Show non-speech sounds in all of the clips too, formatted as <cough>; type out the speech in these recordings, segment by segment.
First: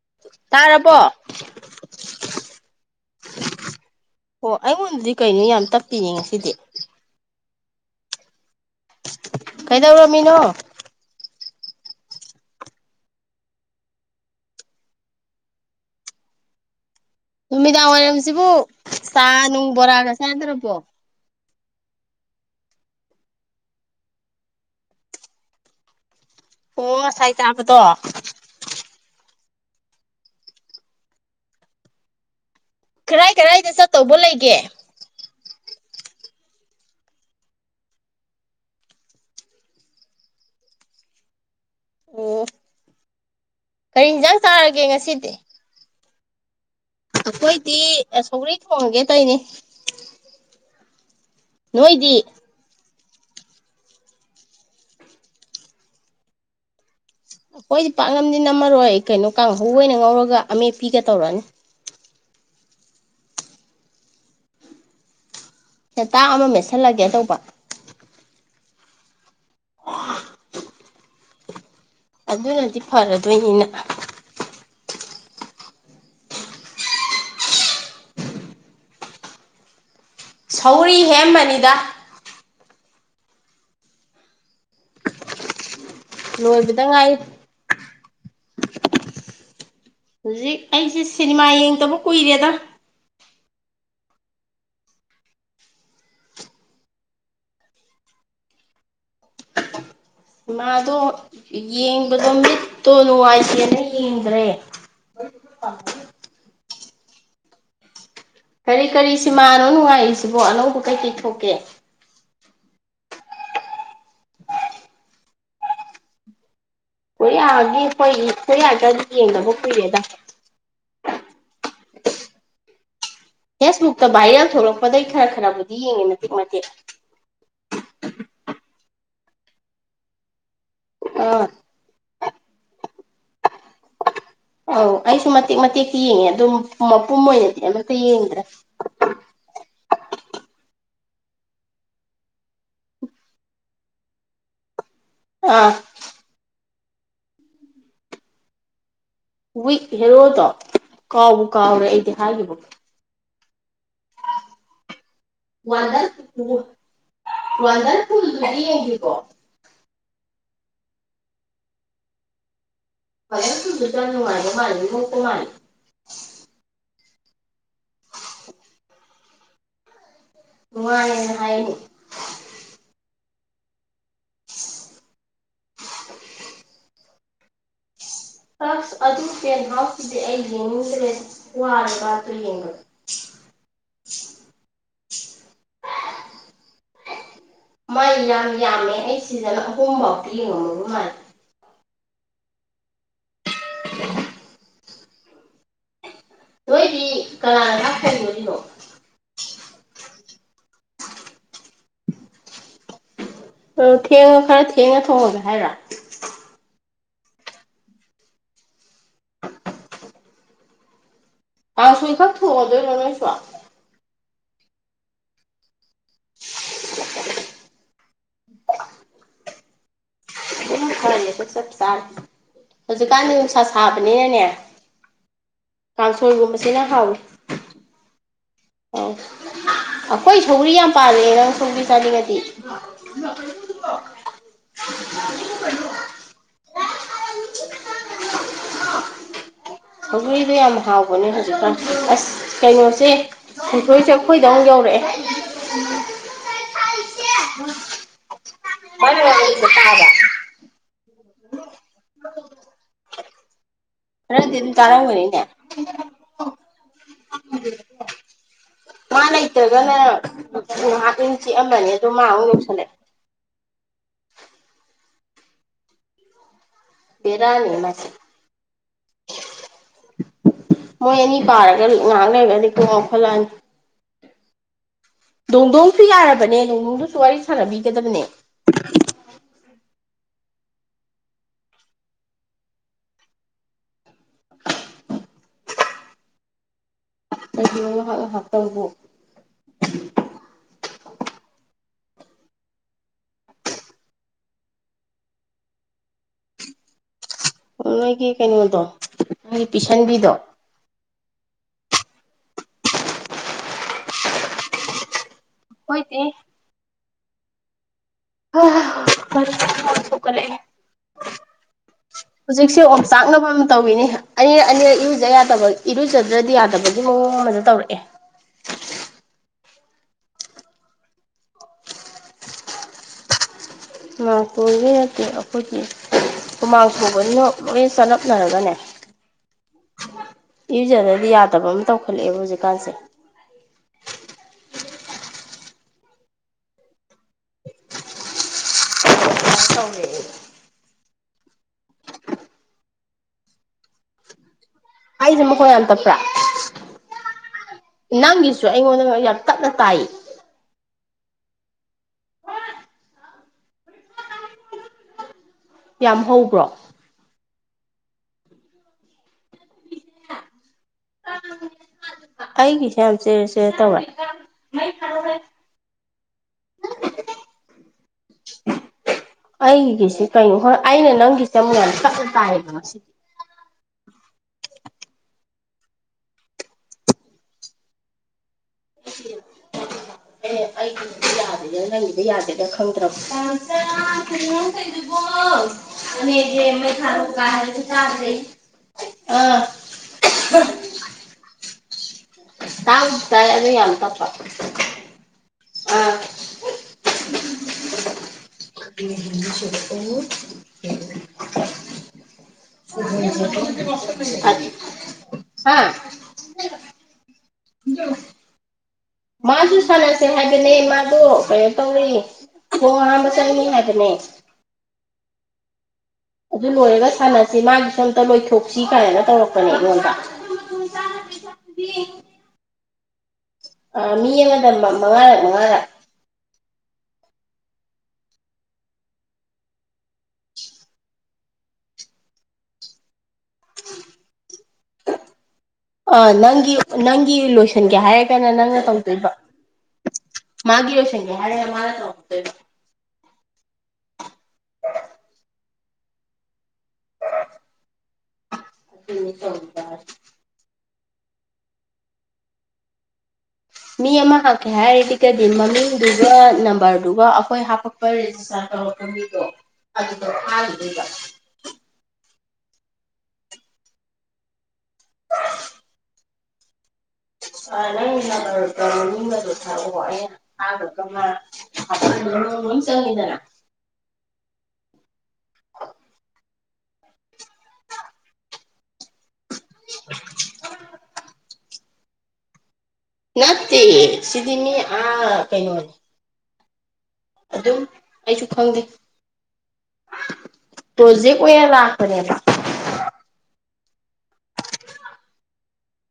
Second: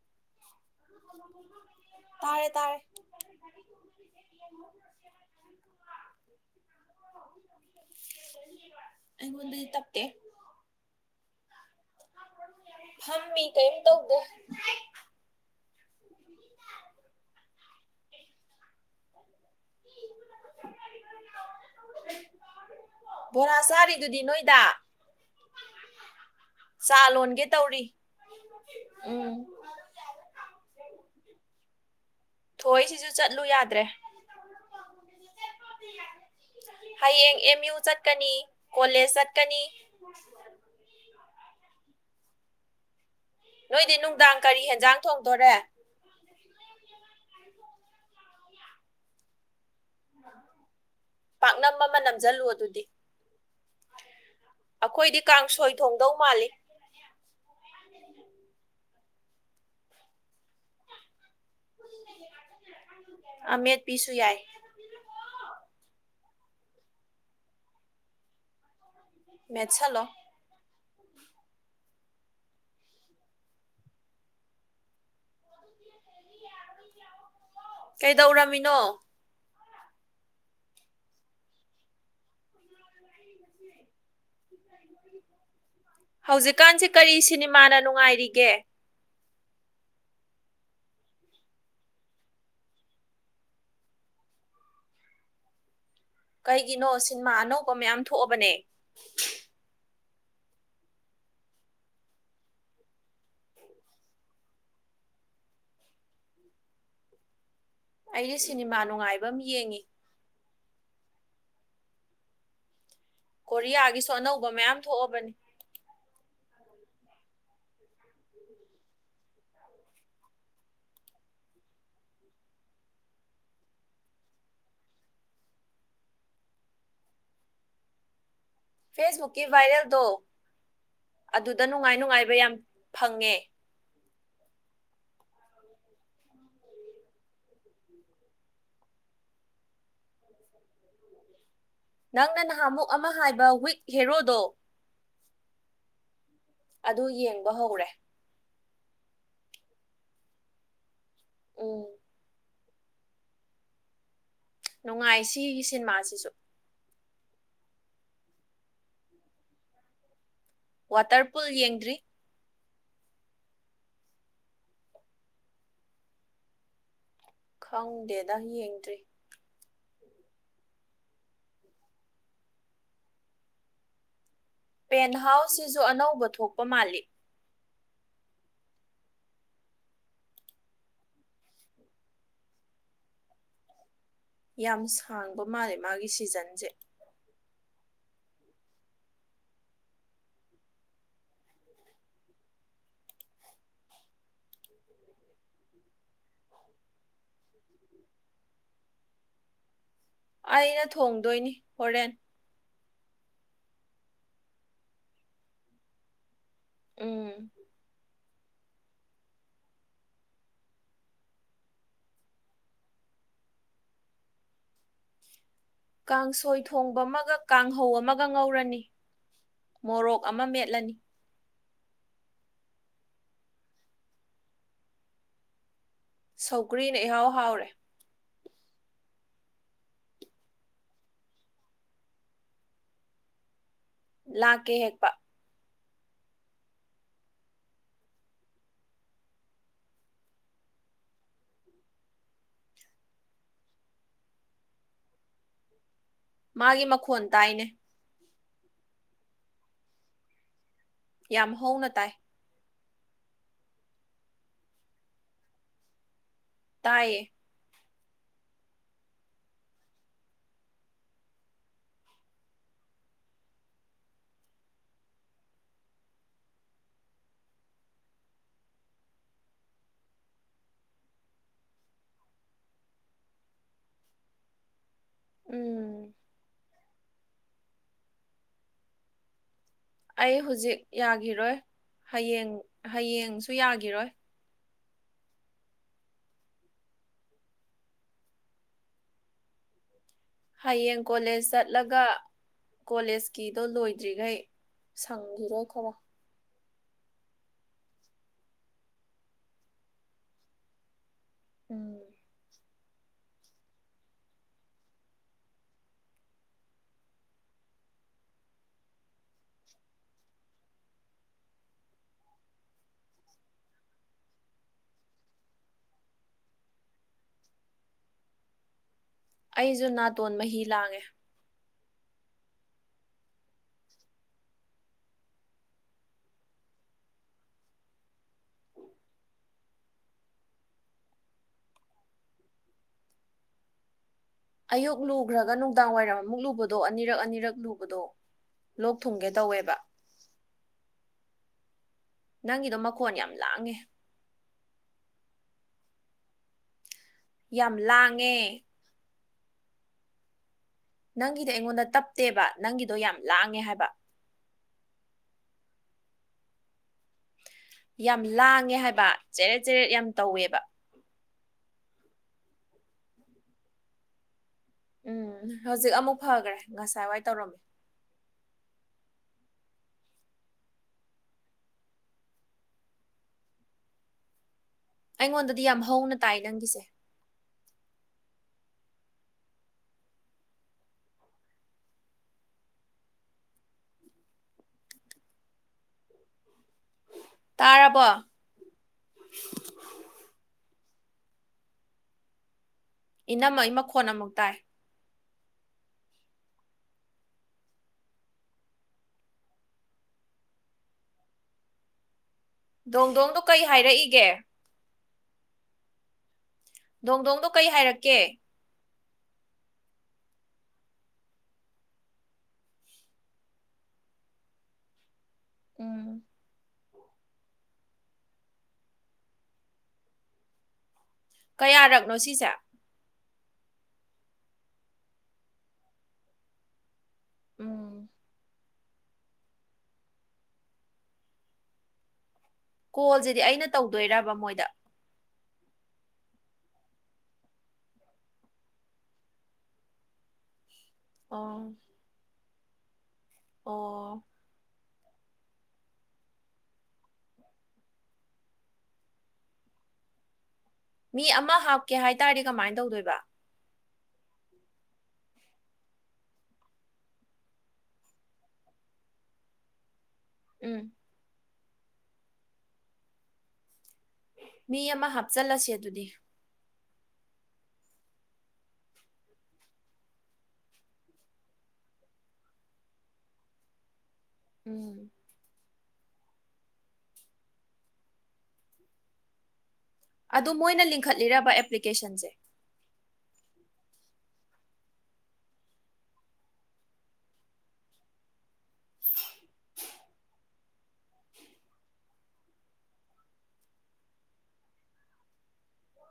<inaudible> ꯇꯥꯔꯕꯣ ꯇꯥꯔꯦ ꯇꯥꯔꯦ ꯑꯣ ꯑꯩꯉꯣꯟꯗꯗꯤ ꯀꯩꯅꯣ ꯌꯥꯝ ꯇꯞꯄꯤꯅꯦ ꯉꯁꯤꯗꯤ <inaudible> ꯇꯞꯇꯦ ꯀꯩꯗꯧꯔꯝꯃꯤꯅꯣ ꯐꯝꯃꯤ ꯀꯩꯝ ꯇꯧꯗꯦ ꯅꯨꯃꯤꯗꯥꯡ ꯋꯥꯏꯔꯝꯁꯤꯕꯨ ꯆꯥ ꯅꯨꯡ ꯕꯣꯔꯥꯒ ꯆꯥꯗ꯭ꯔꯥꯕꯣ ꯕꯣꯔꯥ ꯆꯥꯔꯤꯗꯨꯗꯤ ꯅꯣꯏꯗ ꯑꯣ ꯆꯥ ꯉꯁꯥꯏ ꯂꯣꯟꯒꯦ ꯆꯥꯕꯗꯣ ꯇꯧꯔꯤ ꯎꯝ ꯊꯣꯏꯁꯤꯁꯨ ꯀꯔꯥꯏ ꯆꯠꯂꯨ ꯀꯔꯥꯏꯗ ꯌꯥꯗ꯭ꯔꯦ ꯆꯠꯇꯧꯕ ꯂꯩꯒꯦ ꯍꯌꯦꯡ ꯑꯦꯝ ꯌꯨ ꯆꯠꯀꯅꯤ ꯀꯣꯂꯦꯖ ꯆꯠꯀꯅꯤ ꯑꯣ ꯅꯣꯏꯗꯤ ꯀꯔꯤ ꯌꯦꯟꯖꯥꯡ ꯅꯨꯡꯗꯥꯡ ꯀꯔꯤ ꯆꯥꯔꯒꯦ ꯍꯦꯟꯖꯥꯡ ꯉꯁꯤꯗꯤ ꯊꯣꯡꯗꯣꯔꯦ ꯑꯩꯈꯣꯏꯗꯤ ꯁꯧꯔꯤ ꯊꯣꯡꯉꯒꯦ ꯇꯧꯅꯦ ꯄꯥꯛꯅꯝ ꯑꯃ ꯅꯣꯏꯗꯤ ꯅꯝꯁꯤꯜꯂꯨ ꯑꯗꯨꯗꯤ ꯑꯩꯈꯣꯏꯗꯤ ꯀꯥꯡꯁꯣꯏ ꯊꯣꯡꯗꯧ ꯃꯥꯜꯂꯤ ꯑꯩꯈꯣꯏꯗꯤ ꯄꯥꯛꯅꯝꯗꯤ ꯅꯝꯃꯔꯣꯏ ꯀꯩꯅꯣ ꯀꯥꯡꯍꯧꯕ ꯑꯣꯏꯅ ꯉꯧꯔꯒ ꯑꯃꯦꯠꯄꯤꯤꯒ ꯇꯧꯔꯛꯅꯤ ꯑꯃꯦꯠꯄꯤꯁꯨ ꯌꯥꯏ ꯁꯦꯇꯥꯥꯛ ꯑꯃ ꯃꯦꯠꯁꯤꯜꯂꯒꯦ ꯇꯧꯕ ꯃꯦꯠꯁꯂꯣ ꯑꯗꯨꯅꯗꯤ ꯐꯔꯗꯣꯏꯅꯤꯅ ꯀꯩꯗꯧꯔꯝꯃꯤꯅꯣ ꯁꯧꯔꯤ ꯍꯦꯛ ꯑꯝꯕꯅꯤꯗ ꯂꯣꯏꯕꯗ ꯍꯧꯖꯤꯛꯀꯥꯟꯁꯦ ꯀꯔꯤ ꯉꯥꯏꯔꯤ ꯁꯤꯅꯤꯃꯥꯅ ꯅꯨꯡꯉꯥꯏꯔꯤꯒꯦ ꯍꯧꯖꯤꯛ ꯑꯩꯁꯦ ꯁꯤꯅꯤꯃꯥ ꯌꯦꯡꯗꯕ ꯀꯨꯏꯔꯦꯗ ꯀꯩꯒꯤꯅꯣ ꯁꯤꯟꯃꯥ ꯑꯅꯧꯕ ꯃꯌꯥꯝ ꯊꯣꯛꯑꯕꯅꯦ ꯃꯗꯣ ꯌꯦꯡꯕꯗꯣ ꯃꯤꯠꯇꯣ ꯅꯨꯡꯉꯥꯏꯇꯦꯅ ꯌꯦꯡꯗ꯭ꯔꯦ ꯑꯩꯗꯤ ꯁꯤꯅꯦꯃꯥ ꯀꯔꯤ ꯀꯔꯤ ꯅꯨꯡꯉꯥꯏꯕ ꯑꯃ ꯁꯤꯅꯤꯃꯥꯅꯣ ꯌꯦꯡꯉꯤ ꯅꯨꯡꯉꯥꯏꯔꯤꯁꯤ ꯑꯅꯧꯕ ꯀꯩ ꯀꯩ ꯊꯣꯛꯀꯦ ꯀꯣꯔꯤꯌꯥꯒꯤꯁꯨ ꯑꯅꯧꯕ ꯃꯌꯥꯝ ꯊꯣꯛꯑꯕꯅꯤ ꯀꯣꯔꯤꯌꯥꯑꯤ ꯑꯩꯈꯣꯏ ꯀꯣꯔꯤꯌꯥꯗꯤ ꯌꯦꯡꯗꯅꯕ ꯀꯨꯏꯔꯦꯗ ꯐꯦꯁꯕꯨꯛꯇ ꯚꯥꯏꯔꯦꯜ ꯊꯣꯛꯂꯛꯄꯗꯩ ꯈꯔ ꯈꯔꯕꯨꯗꯤ ꯌꯦꯡꯉꯦ ꯃꯇꯦꯛ ꯃꯇꯦꯛ ꯐꯦꯁꯕꯨꯛꯀꯤ ꯕꯥꯏꯔꯦꯜ ꯗꯣ ꯑꯥ ꯑꯗꯨꯗ ꯅꯨꯡꯉꯥꯏ ꯅꯨꯡꯉꯥꯏꯕ ꯌꯥꯝ ꯐꯪꯉꯦ ꯑꯧ ꯑꯩꯁꯨ ꯃꯇꯦꯛ ꯃꯇꯦꯛꯇ ꯌꯦꯡꯉꯦ ꯑꯗꯨꯝ ꯃꯄꯨꯝ ꯑꯣꯏꯅꯗꯤ ꯑꯃꯇ ꯌꯦꯡꯗ꯭ꯔꯥ ꯅꯪꯅ ꯅꯍꯥꯃꯨꯛ ꯑꯃ ꯍꯥꯏꯕ ꯋꯤꯛ ꯍꯦꯔꯣꯗꯣ ꯑꯥ ꯑꯗꯨ ꯌꯦꯡꯕ ꯍꯧꯔꯦ ꯋꯤꯛ ꯍꯦꯔꯣꯗꯣ ꯀꯥꯎꯕ ꯀꯥꯎꯔꯦ ꯎꯝ ꯑꯩꯗꯤ ꯍꯥꯏꯈꯤꯕꯒ ꯅꯨꯡꯉꯥꯏ ꯁꯤ ꯋꯥꯗꯪ ꯋꯥꯟꯇꯔ ꯐꯜ ꯉꯦꯡꯗ꯭ꯔꯤꯕꯣ ꯋꯥꯇꯔ ꯄꯨꯜ ꯌꯦꯡꯗ꯭ꯔꯤ ꯄꯔ ꯁꯨꯕꯤꯗꯅꯅꯨꯡꯉꯗ ꯃꯥꯜ ꯃꯨꯛꯇ ꯃꯥꯜꯂꯤ ꯈꯪꯗꯦꯗ ꯌꯦꯡꯗ꯭ꯔꯤ ꯅꯨꯡꯉꯅ ꯍꯥꯏ ꯄꯦꯟꯍꯥꯎꯁ ꯁꯤꯁꯨ ꯑꯅꯧꯕ ꯊꯣꯛꯄ ꯃꯥꯜꯂꯤ ꯑꯗꯨ ꯀꯦꯟ ꯍꯥꯎꯈꯤꯗꯤ ꯑꯩ ꯌꯦꯡꯅꯤꯡꯗ꯭ꯔꯦ ꯋꯥꯔꯒꯇ ꯌꯦꯡꯉꯨ ꯌꯥꯝ ꯁꯥꯡꯕ ꯃꯥꯜꯂꯦ ꯃꯥꯒꯤ ꯁꯤꯖꯟꯁꯦ ꯃꯥꯏ ꯌꯥꯝ ꯌꯥꯝꯃꯦ ꯑꯩ ꯁꯤꯗꯅ ꯑꯍꯨꯝꯐꯥꯎꯛꯇ ꯌꯦꯡꯉꯨꯅꯨꯕ ꯃꯥꯏ ꯀꯂꯔꯅ ꯀꯔꯤ ꯑꯣꯏꯔꯤꯅꯣ ꯑꯩꯅ ꯊꯣꯡꯗꯣꯏꯅꯤ ꯍꯣꯔꯦꯟ ꯑꯣ ꯊꯦꯡꯉ ꯈꯔ ꯊꯦꯡꯉ ꯊꯣꯡꯉꯒꯦ ꯍꯥꯏꯔ꯭ꯔꯥ ꯎꯝ ꯀꯥꯡ ꯁꯣꯏꯈꯥꯛ ꯊꯣꯗꯅꯁꯨꯣ ꯀꯥꯡꯁꯣꯏ ꯊꯣꯡꯕ ꯑꯃꯒ ꯀꯥꯡꯍꯧ ꯑꯃꯒ ꯉꯧꯔꯅꯤ ꯃꯣꯔꯣꯛ ꯑꯃ ꯃꯦꯠꯂꯅꯤ ꯆ ꯆꯥ ꯍꯧꯖꯤꯛꯀꯥꯟꯗꯤ ꯅꯨꯡꯁꯥ ꯁꯥꯕꯅꯤꯅꯅꯦ ꯀꯥꯡꯁꯣꯜꯒꯨꯝꯕꯁꯤꯅ ꯁꯧꯒ꯭ꯔꯤꯅ ꯍꯥꯎꯋꯤ ꯏꯍꯥꯎ ꯍꯥꯎꯔꯦ ꯑ ꯑꯩꯈꯣꯏ ꯁꯧ꯭ꯔꯤ ꯌꯥꯝ ꯄꯥꯜꯂꯑꯦ ꯅꯪ ꯁꯧ꯭ꯔꯤ ꯆꯥꯅꯤꯡꯉꯗꯤ ꯂꯥꯛꯀꯦ ꯍꯦꯛꯄ ꯁꯒꯔꯤꯗꯣ ꯌꯥꯝ ꯍꯥꯎꯕꯅꯦ ꯍꯧꯖꯤꯛꯀꯥꯟ ꯑꯁ ꯀꯩꯅꯣꯁꯦ ꯍꯤꯡꯈ꯭ꯔꯣꯏꯁꯦ ꯑꯩꯈꯣꯏꯗ ꯑꯃꯨꯛ ꯌꯧꯔꯛꯑꯦ ꯃꯥꯒꯤ ꯃꯈꯣꯟ ꯇꯥꯏꯅꯦ ꯇꯔ ꯌꯥꯝ ꯍꯎꯅ ꯇꯥꯏ ꯔꯗꯤ ꯑꯗꯨꯝ ꯇꯥꯔꯅꯤꯅꯦ ꯇꯥꯏꯌꯦ <unintelligible> ꯃꯥ ꯂꯩꯇ꯭ꯔꯒꯅ ꯍꯥꯞ ꯏꯤꯟ ꯆꯤꯛꯑꯃꯅꯤ ꯑꯗꯣ ꯃꯥ ꯑꯃꯨꯛ ꯌꯧꯁꯜꯂꯛꯑꯦ ꯕꯦꯔꯥꯅꯤ ꯃꯥ ꯃꯣꯏ ꯑꯅꯤ ꯄꯥꯔꯒ ꯉꯍꯥꯡ ꯂꯩꯩꯕꯗꯤ ꯀꯨꯡ ꯉꯥꯎꯈꯠꯂꯛꯑꯅꯤ ꯗꯣꯡ ꯗꯣꯡꯁꯨ ꯎꯝ ꯌꯥꯔꯕꯅꯦ ꯅꯣꯡꯅꯨꯡꯗꯨꯁꯨ ꯋꯥꯔꯤ ꯁꯥꯟꯅꯕꯤꯒꯗꯕꯅꯦ ꯑꯩ ꯍꯧꯖꯤꯛ ꯌꯥꯈꯤꯔꯣꯏ ꯍꯌꯦꯡ ꯍꯌꯦꯡꯁꯨ ꯌꯥꯈꯤꯔꯣꯏ ꯀ ꯍꯥꯥꯛꯇꯕꯕꯣ ꯍꯌꯦꯡ ꯀꯣꯂꯦꯖ ꯆꯠꯂꯒ ꯀꯣꯂꯦꯖꯀꯤꯗꯣ ꯂꯣꯏꯗ꯭ꯔꯤꯈꯩ ꯁꯪꯈꯤꯔꯣꯏ ꯈꯔꯣ ꯅꯣꯏꯒꯤ ꯀꯩꯅꯣꯗꯣ ꯅꯣꯏꯒꯤ ꯄꯤꯁꯟꯕꯤꯗꯣ ꯎꯝ ꯍꯣꯏꯇꯦ ꯊꯣꯛꯀꯠꯂꯛꯑꯦ ꯍꯧꯖꯤꯛꯁꯦ ꯑꯣꯝ ꯆꯥꯛꯅꯕ ꯑꯃ ꯇꯧꯏꯤꯅꯤ ꯑꯅꯤꯔ ꯑꯅꯤꯔ ꯏꯔꯨꯖ ꯌꯥꯗꯕ ꯏꯔꯨꯖꯗ꯭ꯔꯗꯤ ꯌꯥꯗꯕꯒꯤ ꯃꯑꯣvvꯡ ꯑꯃꯗ ꯇꯧꯔꯛꯑꯦ ꯑꯩꯁꯨ ꯅꯥꯇꯣꯟ ꯃꯍꯤ ꯂꯥꯡꯉꯦ ꯃꯅꯤꯄꯨꯔꯒꯤ ꯑꯣꯏꯅꯠꯇꯦ ꯑꯩꯈꯣꯏꯒꯤ ꯍꯨꯃꯥꯡ ꯄꯨꯕꯅ ꯂꯣꯏ ꯆꯂꯞꯅꯔꯒꯅꯦ ꯌꯨꯖꯗꯗꯤ ꯌꯥꯗꯕ ꯑꯃ ꯇꯧꯈꯠꯂꯛꯑꯦꯕ ꯍꯧꯖꯤꯛꯀꯥꯟꯁꯦ ꯑꯌꯨꯛ ꯂꯨꯈ꯭ꯔꯒ ꯅꯨꯡꯗꯥꯡ ꯋꯥꯏꯔꯝ ꯑꯃꯨꯛ ꯂꯨꯕꯗꯣ ꯑꯅꯤꯔꯛ ꯑꯅꯤꯔꯛ ꯂꯨꯕꯗꯣꯣꯛ ꯊꯨꯡꯒꯦ ꯇꯧꯋꯦꯕ ꯇꯧꯔꯦ ꯅꯪꯒꯤꯗꯣ ꯃꯈꯣꯟ ꯌꯥꯝ ꯂꯥꯡꯉꯦ ꯑꯩꯗꯤ ꯃꯈꯣꯟꯏ ꯌꯥꯝ ꯇꯄ꯭ꯔꯥ ꯌꯥꯝ ꯂꯥꯡꯉꯦ ꯅꯪꯒꯤꯁꯨ ꯑꯩꯉꯣꯟꯗ ꯌꯥ ꯇꯛꯅ ꯇꯥꯏꯌꯦ ꯅꯪꯒꯤꯗꯤ ꯑꯩꯉꯣꯟꯗ ꯇꯞꯇꯦꯕ ꯅꯪꯒꯤꯗꯣ ꯌꯥꯝ ꯂꯥꯡꯉꯦ ꯍꯥꯏꯕ ꯌꯥꯝ ꯍꯧꯕ꯭ꯔꯣ ꯌꯥꯝ ꯂꯥꯡꯉꯦ ꯍꯥꯏꯕ ꯆꯦꯔꯦꯠ ꯆꯦꯔꯦꯠ ꯌꯥꯝ ꯇꯧꯋꯦꯕ ꯑꯩꯒꯤ ꯁ ꯌꯥꯝ ꯆꯦꯔꯦꯐꯦꯔꯦ ꯇꯧꯋꯦ ꯎꯝ ꯍꯧꯖꯤꯛ ꯑꯃꯨꯛ ꯐꯈ꯭ꯔꯦ ꯉꯁꯥꯏ ꯋꯥꯏ ꯇꯧꯔꯝꯃꯤ ꯑꯩꯒꯤꯁꯦ ꯀꯩꯅꯣ ꯍꯣꯏ ꯑꯩꯅ ꯅꯪꯒꯤꯁꯦ ꯑꯃꯨꯛ ꯌꯥꯝ ꯇꯞ ꯇꯥꯏꯌꯦꯕ ꯉꯁꯤꯗꯤ ꯑꯩꯉꯣꯟꯗꯗꯤ ꯌꯥꯝ ꯍꯧꯅ ꯇꯥꯏ ꯅꯪꯒꯤꯁꯦ ꯑꯦ ꯑꯩꯒꯤꯗꯤ ꯌꯥꯗꯦꯗ ꯅꯪꯒꯤꯗꯤ ꯌꯥꯗꯦꯗ ꯈꯪꯗ꯭ꯔꯕ ꯟꯥꯝꯆꯥ ꯀꯩꯅꯣ ꯅꯪ ꯇꯧꯢꯗꯨꯕꯣ ꯑꯦ ꯃꯩ ꯊꯥꯒꯥꯏ ꯍꯥꯏꯕ ꯇꯥꯔꯕꯣ ꯇꯥꯗ꯭ꯔꯦ ꯇꯥꯕꯨꯗꯤ ꯇꯥꯏ ꯑꯗꯨ ꯏꯅꯝꯃꯩ ꯌꯥꯜ ꯃꯈꯣꯟ ꯇꯞꯄ ꯑꯃꯨꯛ ꯇꯥꯏ ꯑ ꯗꯣꯡꯗꯣꯡꯗꯣ ꯀꯩ ꯍꯥꯏꯔꯛꯏꯒꯦ <unintelligible> <unintelligible> ꯍꯥ ꯗꯣꯡ ꯗꯣꯡꯗꯣ ꯀꯩ ꯍꯥꯏꯔꯛꯀꯦ ꯃꯥꯁꯨ ꯁꯥꯟꯅꯁꯦ ꯍꯥꯏꯕꯅꯦ ꯃꯥꯗꯣ ꯀꯩꯅꯣ ꯇꯧꯋ ꯈꯣꯡ ꯍꯥꯝꯕ ꯆꯪꯉꯤ ꯍꯥꯏꯕꯅꯦ ꯎꯝ ꯑꯗꯨ ꯂꯣꯏꯔꯒ ꯁꯥꯟꯅꯁꯤ ꯃꯥꯒꯤ ꯁꯣꯝꯇ ꯂꯣꯏꯊꯣꯛꯁꯤ ꯀꯥꯏꯅ ꯇꯧꯔꯛꯄꯅꯦ ꯑꯩꯉꯣꯟꯗ ꯀꯌꯥꯔꯛꯅꯣ ꯁꯤꯁꯦ ꯑ ꯃꯤ ꯑꯃꯗ ꯃꯉꯥꯔꯛ ꯃꯉꯥꯔꯛ ꯎꯝ ꯀꯣꯜꯁꯤꯗꯤ ꯑꯩꯅ ꯇꯧꯗꯣꯏꯔꯕ ꯃꯣꯏꯗ ꯑ ꯅꯪꯒꯤ ꯅꯪꯒꯤ ꯂꯣꯏꯁꯤꯟꯒꯦ ꯍꯥꯏꯔꯒꯅ ꯅꯪꯅ ꯇꯧꯗꯣꯏꯕ ꯃꯥꯒꯤ ꯂꯣꯏꯁꯟꯒꯦ ꯍꯥꯏꯔꯅ ꯑꯣ ꯃꯥꯅ ꯇꯧꯗꯣꯏꯕ ꯑꯣ <unintelligible> ꯃꯤ ꯑꯃ ꯍꯥꯞꯀꯦ ꯍꯥꯏꯇꯥꯔꯗꯤ ꯀꯃꯥꯏꯅ ꯇꯧꯗꯣꯏꯕ ꯃꯤ ꯑꯃ ꯍꯞꯀꯦ ꯍꯥꯏꯔꯒꯗꯤ ꯃꯃꯤꯡꯗꯨꯒ ꯅꯝꯕꯔꯗꯨꯒ ꯑꯩꯈꯣꯏ ꯍꯥꯄꯛꯄ ꯔꯦꯖꯤꯁꯇꯥꯔ ꯇꯧꯔꯛꯄ ꯃꯤꯗꯣ ꯑꯗꯨꯗ ꯎꯝ ꯊꯥꯒꯤꯗꯣꯏꯕ ꯃꯤ ꯑꯃ ꯍꯥꯞꯆꯤꯜꯂꯁꯦ ꯑꯗꯨꯗꯤ ꯑ ꯅꯪꯁꯨ ꯊ ꯍꯥ <unintelligible> ꯎꯝ ꯑꯗꯨ ꯃꯣꯏꯅ ꯂꯤꯡꯈꯠꯂꯤꯔꯕ ꯑꯦꯄ꯭ꯂꯤ ꯀꯦꯁꯟꯁꯦ ꯅꯠꯇꯦ ꯁꯤꯗꯤ ꯃꯤ ꯑꯥ ꯀꯩꯅꯣ ꯑꯗꯨꯝ ꯑꯩꯁꯨ ꯈꯪꯗꯦ ꯄ꯭ꯔꯣꯖꯦꯛ ꯑꯣꯏꯅ ꯂꯥꯛꯄꯅꯦꯕ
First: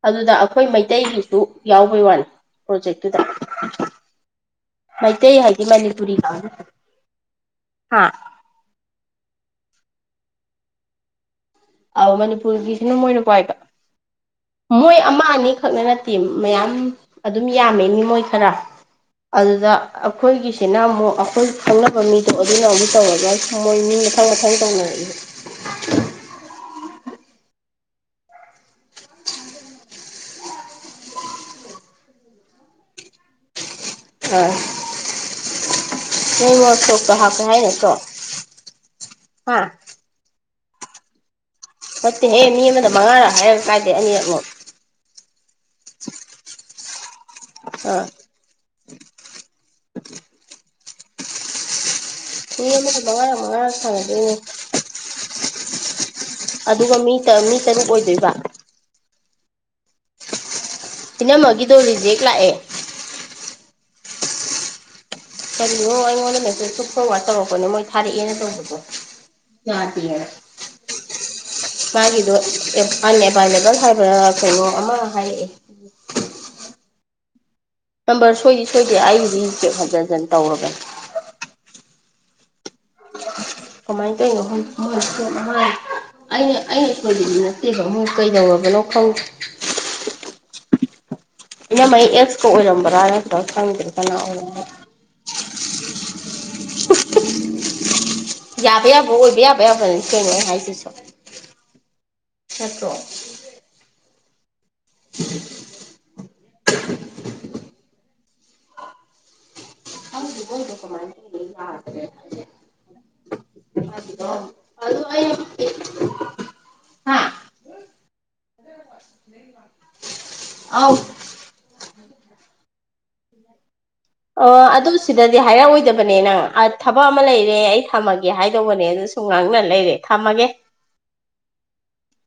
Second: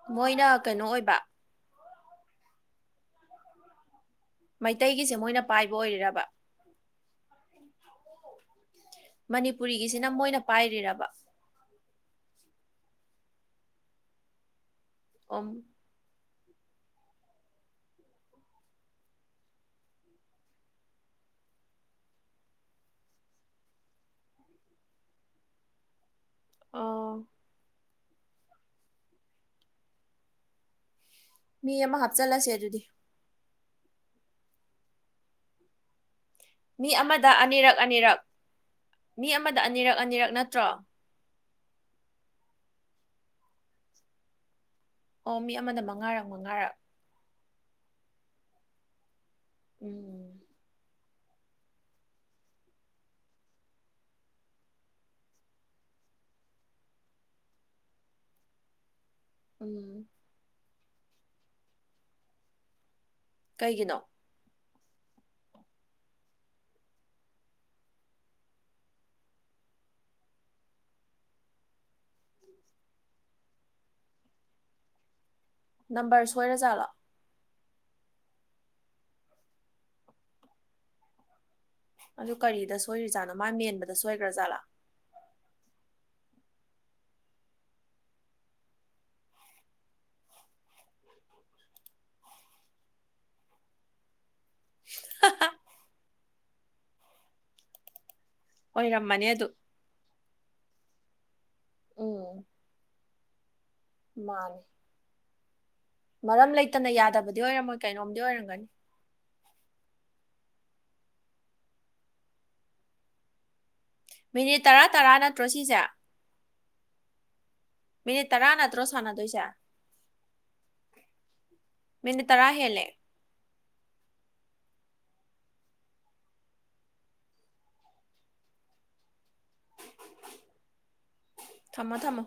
ꯑꯗꯨꯗ ꯃꯣꯏꯅ ꯑꯩꯈꯣꯏ ꯀꯩꯅꯣ ꯑꯣꯏꯕ ꯃꯩꯇꯩꯒꯤꯁꯨ ꯌꯥꯎꯕꯩ ꯋꯥꯩꯅꯦ ꯄ꯭ꯔꯣꯖꯦꯛꯇꯨꯗ ꯃꯩꯇꯩꯒꯤꯁꯦ ꯃꯩꯇꯩ ꯃꯣꯏꯅ ꯍꯥꯏꯗꯤ ꯄꯥꯏꯕ ꯃꯅꯤꯄꯨꯔꯤ ꯑꯣꯏꯔꯤꯔꯕ ꯀꯥꯡꯕꯨ ꯍꯥꯥ ꯃꯅꯤꯄꯨꯔꯤꯒꯤꯁꯤꯅ ꯃꯣꯏꯅ ꯄꯥꯏꯔꯤꯔꯕ ꯑꯧ ꯃꯅꯤꯄꯨꯔꯒꯤꯁꯤꯅ ꯃꯣꯏꯅ ꯄꯥꯏꯕ ꯃꯣꯏ ꯑꯃ ꯑꯣꯝ ꯑꯅꯤ ꯈꯛꯅ ꯅꯠꯇꯦ ꯃꯌꯥꯝ ꯑꯗꯨꯝ ꯌꯥꯝꯃꯦ ꯃꯤ ꯃꯣꯏ ꯈꯔ ꯑꯗꯨꯗ ꯑꯩꯈꯣꯏꯒꯤꯁꯤꯅ ꯑꯃꯨꯛ ꯑꯩꯈꯣꯏ ꯈꯪꯅꯕ ꯃꯤꯗꯣ ꯑꯗꯨꯅ ꯑꯃꯨꯛ ꯇꯧꯔꯒ ꯃꯣꯏ ꯃꯤ ꯃꯊꯪ ꯃꯊꯪ ꯇꯧꯅꯔꯛꯏꯕ ꯑꯥ ꯃꯤ ꯑꯃ ꯍꯥꯞꯆꯜꯂꯁꯦ ꯑꯗꯨꯗꯤ ꯑꯁ ꯃꯤ ꯑꯃꯗ ꯑꯅꯤꯔꯛ ꯑꯅꯤꯔꯛ ꯃꯤ ꯍꯥ ꯑꯃꯗ ꯑꯅꯤꯔꯛ ꯑꯅꯤꯔꯛ ꯅꯠ ꯇ꯭ꯔꯣ ꯅꯠꯇꯦꯍꯦ ꯃꯤ ꯑꯃꯗ ꯃꯉꯥꯔꯛ ꯍꯥꯏꯔꯒ ꯀꯥꯏꯗꯩ ꯑꯅꯤꯔꯛꯃꯛꯅꯣ ꯑꯣ ꯃꯤ ꯑꯃꯅ ꯃꯉꯥꯔꯛ ꯃꯉꯥꯔꯛ ꯑ <unintelligible> ꯎꯝ ꯃꯤ ꯑꯃꯗ ꯃꯉꯥꯔꯛ ꯃꯉꯥꯔꯛ ꯁꯥꯟꯅꯗꯣꯏꯅꯦ ꯑꯗꯨꯒ ꯃꯤ ꯃꯤ ꯇꯔꯨꯛ ꯑꯣꯏꯗꯣꯏꯕ ꯎꯝ ꯏꯅꯝꯃꯒꯤꯗꯣ ꯔꯤꯖꯦꯛ ꯂꯥꯛꯑꯦ ꯀꯩꯒꯤꯅꯣ ꯀꯔꯤꯅꯣ ꯑꯩꯉꯣꯟꯗ ꯍꯛꯇ ꯁꯨꯨꯞ ꯐꯣꯔꯋꯥꯔꯗ ꯇꯧꯔꯛꯄꯅꯦ ꯃꯣꯏ ꯊꯥꯔꯛꯑꯦꯅ ꯇꯧꯕꯗꯣ ꯌꯥꯗꯦꯅ ꯃꯥꯒꯤꯗꯣ ꯑꯟꯑꯦꯕꯥꯏꯂꯦꯕꯜ ꯍꯥꯏꯕ꯭ꯔꯥ ꯀꯩꯅꯣ ꯑꯃ ꯍꯥꯏꯔꯛꯑꯦ ꯅꯝꯕꯔ ꯁꯣꯏꯔꯖꯥꯠꯂꯥ ꯅꯝꯕꯔ ꯁꯣꯏꯗꯤ ꯁꯣꯏꯗꯦ ꯑꯩꯕꯨꯗꯤ ꯔꯤ ꯆꯦꯛ ꯍꯟꯖꯤꯟ ꯍꯟꯖꯤꯟ ꯇꯧꯔꯕꯅꯦ ꯑꯗꯨ ꯀꯔꯤꯗ ꯁꯣꯏꯔꯤꯖꯥꯠꯅꯣ ꯃꯥ ꯃꯦꯟꯕꯗ ꯀꯃꯥꯏ ꯇꯩꯅꯣ ꯁꯣꯏꯈ꯭ꯔꯖꯥꯠꯂꯥ ꯈꯪꯗꯦ ꯃꯣꯏ ꯑꯩꯅ ꯑꯩꯅ ꯑꯩꯈꯣꯏꯒꯤ ꯅꯠꯇꯦꯕ ꯑꯃꯣꯏ ꯀꯩꯗꯧꯔꯕꯅꯣ ꯈꯪꯦ ꯏꯅꯃꯩ ꯑꯦꯛꯁꯀ ꯑꯣꯏꯔꯝꯕ꯭ꯔꯥꯅꯇ ꯈꯪꯗꯦ ꯀꯅꯥ ꯑꯣꯏ ꯌꯥꯕꯩ ꯑꯕꯣ ꯑꯣꯏꯔꯝꯃꯅꯤ ꯑꯣꯏꯕ ꯑꯗꯨ ꯌꯥꯕꯩ ꯌꯥꯕ ꯀꯦꯡꯅ ꯍꯥꯏꯦ <unintelligible> ꯆꯠꯇꯔꯣ ꯃꯥꯅꯦ <unintelligible> ꯃꯔꯝ ꯂꯩꯇꯅ ꯌꯥꯗꯕꯗꯤ ꯑꯣꯏꯔꯝꯃꯣꯏ ꯀꯩꯅꯣꯝꯗꯤ ꯑꯣꯏꯔꯝꯒꯅꯤ <unintelligible> ꯃꯤꯅꯤꯠ ꯇꯔꯥ ꯑꯗꯣ ꯇꯔꯥ ꯑꯩꯅ ꯅꯠꯇ꯭ꯔꯣ ꯁꯤꯁꯦ ꯍꯥ ꯃꯤꯅꯤꯠ ꯇꯔꯥ ꯅꯠꯇ꯭ꯔꯣ ꯁꯥꯟꯅꯗꯣꯏꯁꯦ ꯑꯧ ꯃꯤꯅꯤꯠ ꯇꯔꯥ ꯍꯦꯜꯂꯦ ꯑꯣ ꯑꯗꯨ ꯁꯤꯗꯗꯤ ꯍꯥꯏꯔꯛꯑꯣꯏꯗꯕꯅꯦ ꯅꯪ ꯊꯕꯛ ꯑꯃ ꯂꯩꯔꯦ ꯑꯩ ꯊꯝꯃꯒꯦ ꯍꯥꯏꯗꯧꯕꯅꯦ ꯑꯗꯨ ꯁꯨꯝ ꯉꯥꯡꯅ ꯂꯩꯔꯦ ꯊꯝꯃꯒꯦ ꯊꯝꯃꯣ ꯊꯝꯃꯣ